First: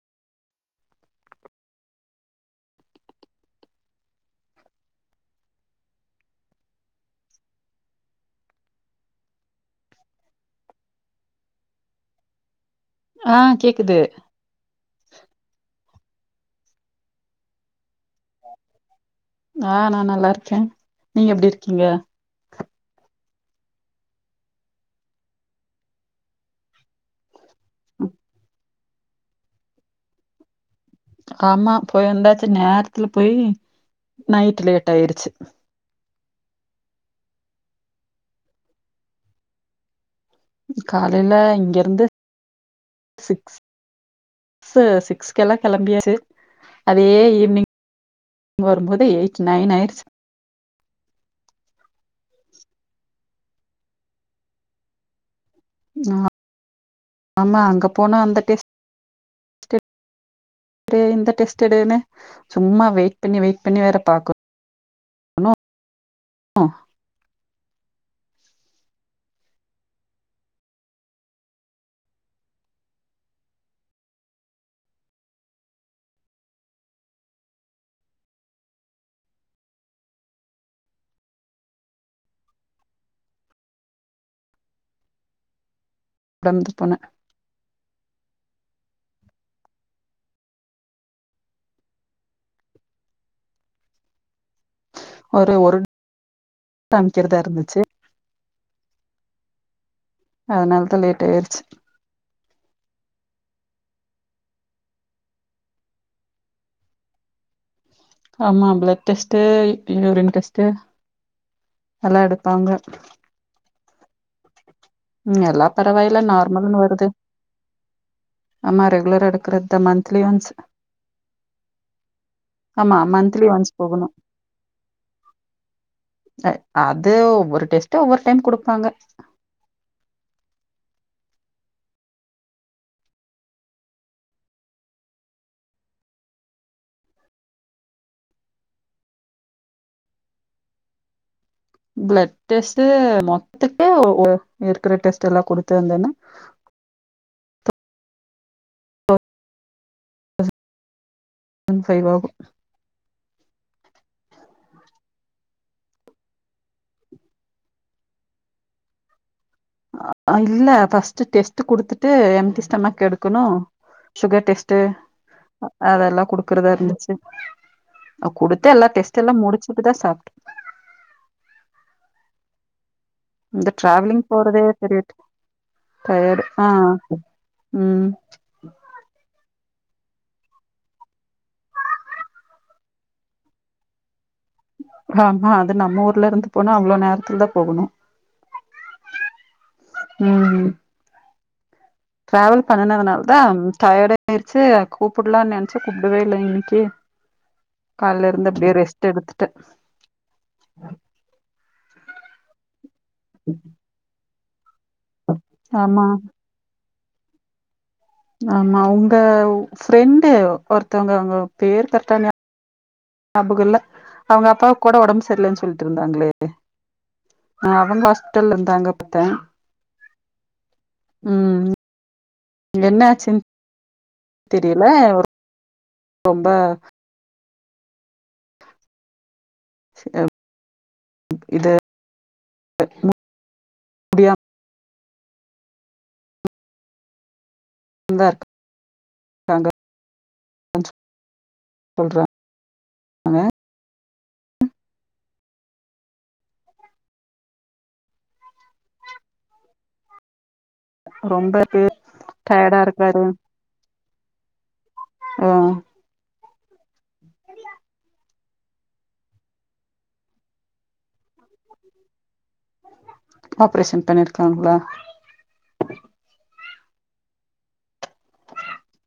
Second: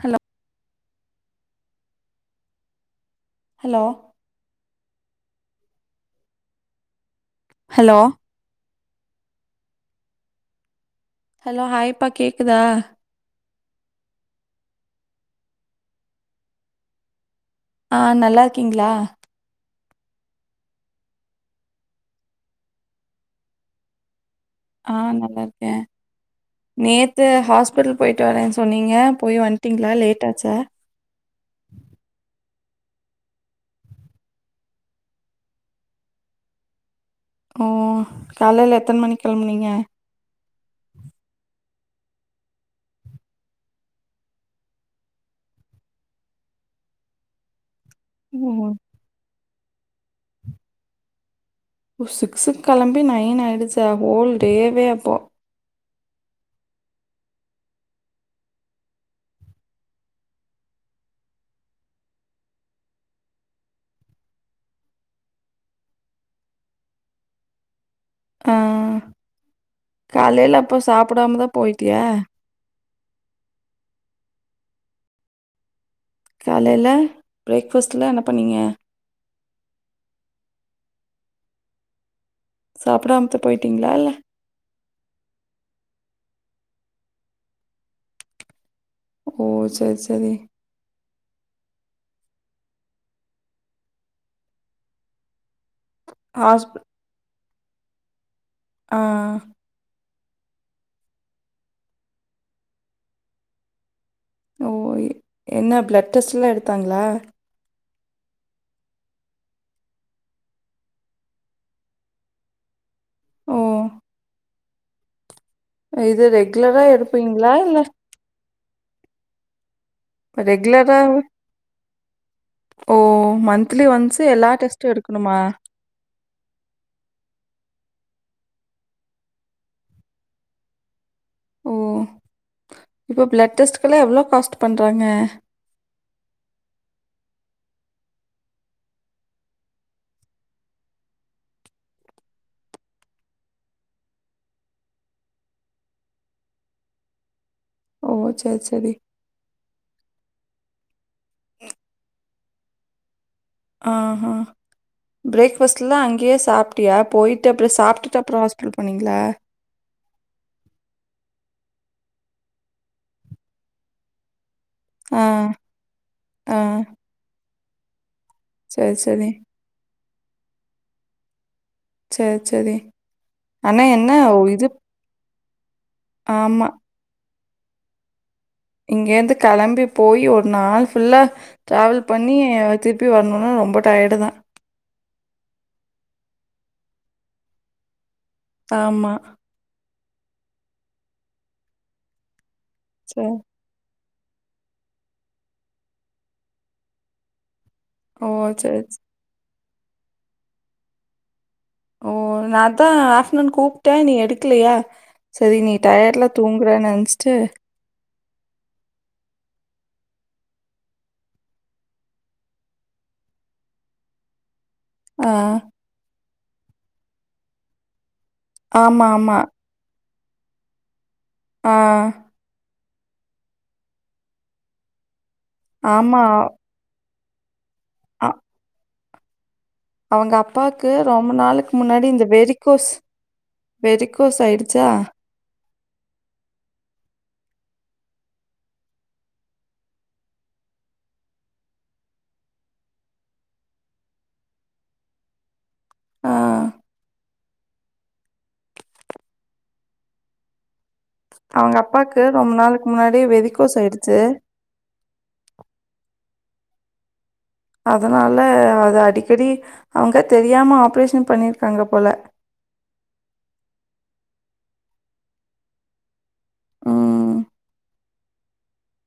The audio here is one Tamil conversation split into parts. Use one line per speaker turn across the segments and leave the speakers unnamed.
ஹலோ ஹலோ ஹலோ ஹலோ ஹாய்ப்பா கேக்குதா
ஆ கேக்குது
ஆ நல்லாருக்கீங்களா
ஆ நா நல்லா இருக்கேன் நீங்க எப்டி இருக்கீங்க
ஆ நல்லா இருக்கேன் நேத்து ஹாஸ்பிட்டல் போயிட்டு வரேன் சொன்னீங்க போய் வந்துட்டிங்களா லேட்டாச்சா
ஆமா போய் வந்தாச்சு நேரத்துல போயி நைட் லேட் ஆயிருச்சு
ம் காலயில எத்தன மணிக்கு கிளம்புனிங்க
காலையில இங்க இருந்து சிக்ஸ் சிக்ஸ் சிக்ஸ் எல்லா கிளம்பியது அதே ஈவினிங்
ஓ
வரும்போது எயிட் நைன் ஆயிடுச்சு
ஓ சிக்ஸுக்கு கிளம்பி நைன் ஆயிடுச்சா ஹோல் டேவே அப்போ
ஆமா ஆமா அங்க போனா அந்த டெஸ்ட் டெ அப்டிய இந்த டெஸ்ட் எடுனு சும்மா வெயிட் பண்ணி வெயிட் பண்ணி வேற பாக்கனு
ஆ காலையில அப்ப சாப்பிடாம தா போயிட்டியா காலையில பிரேக் ஃபாஸ்ட் எல்லா என்ன பண்ணிங்க சாப்பிடாம தா போய்டிட்டிங்களா இல்ல
[unintelligible] போனே
ஓ செர் செரி
ஒரு ஒரு
ஹஸ்பெ
காமிக்கிறதா இருந்துச்சு
ஆ
அதுனாலதா லேட் ஆயிடுச்சு
ஓ எ என்ன ப்ளட் டெஸ்ட் எல்லா எடுத்தாங்களா
ஆமா ப்ளட் டெஸ்ட்டு யூரின் டெஸ்ட்டு எல்லா எடுப்பாங்க
ஓ
ம் எல்லா பரவாயில்ல
இது ரெகுலரா
நார்மல்ன்னு வருது
எடுப்பீங்களா? இல்ல
ஆமா ரெகுலரா எடுக்றதான
இப்ப ரெகுலரா
ஆமா
ஓ
ஒன்ஸ்
மந்த்லி
போகணும்.
ஒன்ஸு எல்லா டெஸ்ட்டு எடுக்கணுமா
இல்ல அது ஒவ்வொரு டெஸ்ட்டு ஒவ்வொரு டைம் குடுப்பாங்க
ஓ இப்ப ப்ளட் டெஸ்ட்டுகெல்லா எவ்ளோ காஸ்ட் பண்றாங்க
பிளட் டெஸ்ட்டு மொத்தமே ஓ ஓ இருக்கற டெஸ்ட் எல்லா குடுத்து வந்தனா
ஓ செர் செரி
ஒன் ஃபைவ் ஆகு
ஆ ஹா பிரேக் ஃபஸ்ட்லா அங்கயே சாப்ட்டியா போயிட்டு அப்றோ சாப்ட்டுட்டு அப்றோ ஹாஸ்பிட்டல் போனீங்ளா
அ இல்ல ஃபர்ஸ்ட்டு டெஸ்ட்டு குடுத்துட்டு எம்டி ஸ்டொமெக் எடுக்கனோ சுகர் டெஸ் ட்டு
ஆ,
அதெல்லா
ஆ.
குடுக்கறதா இருந்துச்சு ஆ குடு தல்லா
சரி, சரி.
டெஸ்ட்யெல்லா முடிச்சுட்டு தா சாப்
செர் செரி
இந்த டிராவலிங் போறதே பெரிய ட டயர்டு
ஆமா.
அ ம்
இங்கயிருந்து கிளம்பி போய் ஒரு நாள் ஃபுல்லா டிராவல் பண்ணி திருப்பி வரனோனா ரொம்ப டயர்டு தா
ஆமா அது நம்ம ஊர்ல இருந்து போனா அவ்ளோ நேரத்துல தா போகனோ
ஆமா
ம் ம் டிராவல் பண்ணனதுனால
சரி.
தா டயடாயிருச்சு கூப்பிடலான் நெனச்ச கூப்படவே இல்ல இன்னைக்கி
ஓ!
கால்லருந்து அப்டியே
சரி, சரி.
ரெஸ்ட் எடுத்துட்டேன்
ஓ நா அதா ஆஃப்ட்நூன் கூப்டே நீ எடுக்லையா செரி நீ
ஆமா
டயட்ல தூங்குற நெனைச்சிட்டு
ஆமா அவுங்க ஃப்ரெண்டு ஒருத்தவங்க அவுங்க பேர் கரெக்டா நியா பகம் இல்ல அவுங்க அப்பாக்கோட ஒடம்பு
ஆ.
சரில்லன்னு சொல் ட்ருந்தாங்ளே அ அவங்க ஹாஸ்பிட்டல்ல இருந்தாங்க
ஆமா,
பாத்தே
ஆமா.
ம்
அ
என்னாச்சுன் தெரில ஒரு
ஆமா அ அவுங்க அப்பாக்கு ரொம்ப
இது
நாளுக்கு முன்னாடி இந்த வெரிக்கோஸ் வெரிக்கோஸ்
முடியாம
ஆயிடுச்சா
இந்தாருக்கு பண்றே
ஆ.
ரொம்ப
அவுங்க அப்பாக்கு ரொம்ப
டயர்டா
நாளுக்கு முன்னாடி
இருக்காரு
வெரிக்கோஸ் ஆயிடுச்சு
அ
அதனால அது அடிக்கடி அவுங்க தெரியாம ஆப்ரேஷன் பண்ணியிருக்காங்க போல
ஆப்ரேஷன் பண்ணியிருக்காங்களா
ம்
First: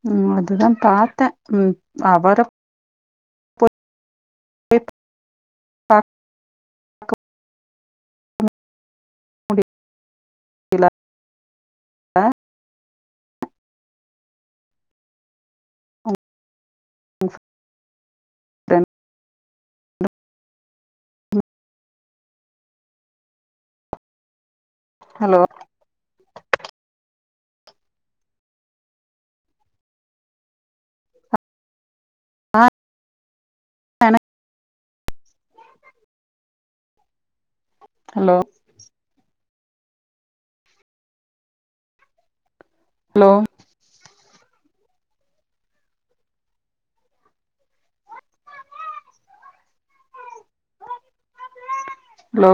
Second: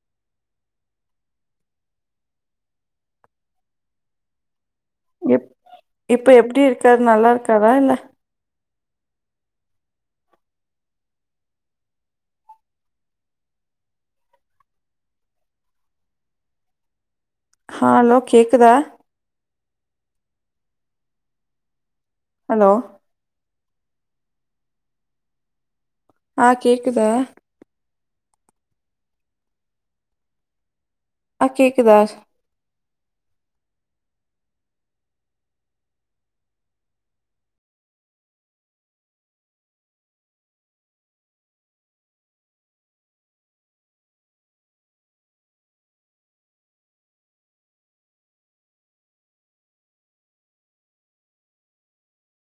ம் அதுதா பாத்தேன் ம் அவரு பேப்
இப்
பா
இப்ப எப்டி இருக்காரு நல்லா இருக்காரா இல்ல
அப்டி இல்ல அ ம்
ஹலோ கேக்குதா
பாக்குறேன்
ஹலோ
ஹலோ
ஆ கேக்குதா ஆ கேக்குதா
என ஹலோ ஹலோ ஹலோ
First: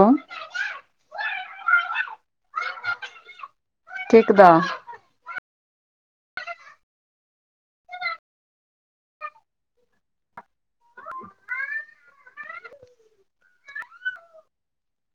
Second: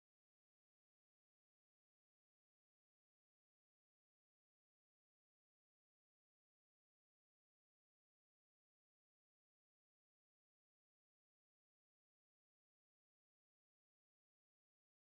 கேக்குதா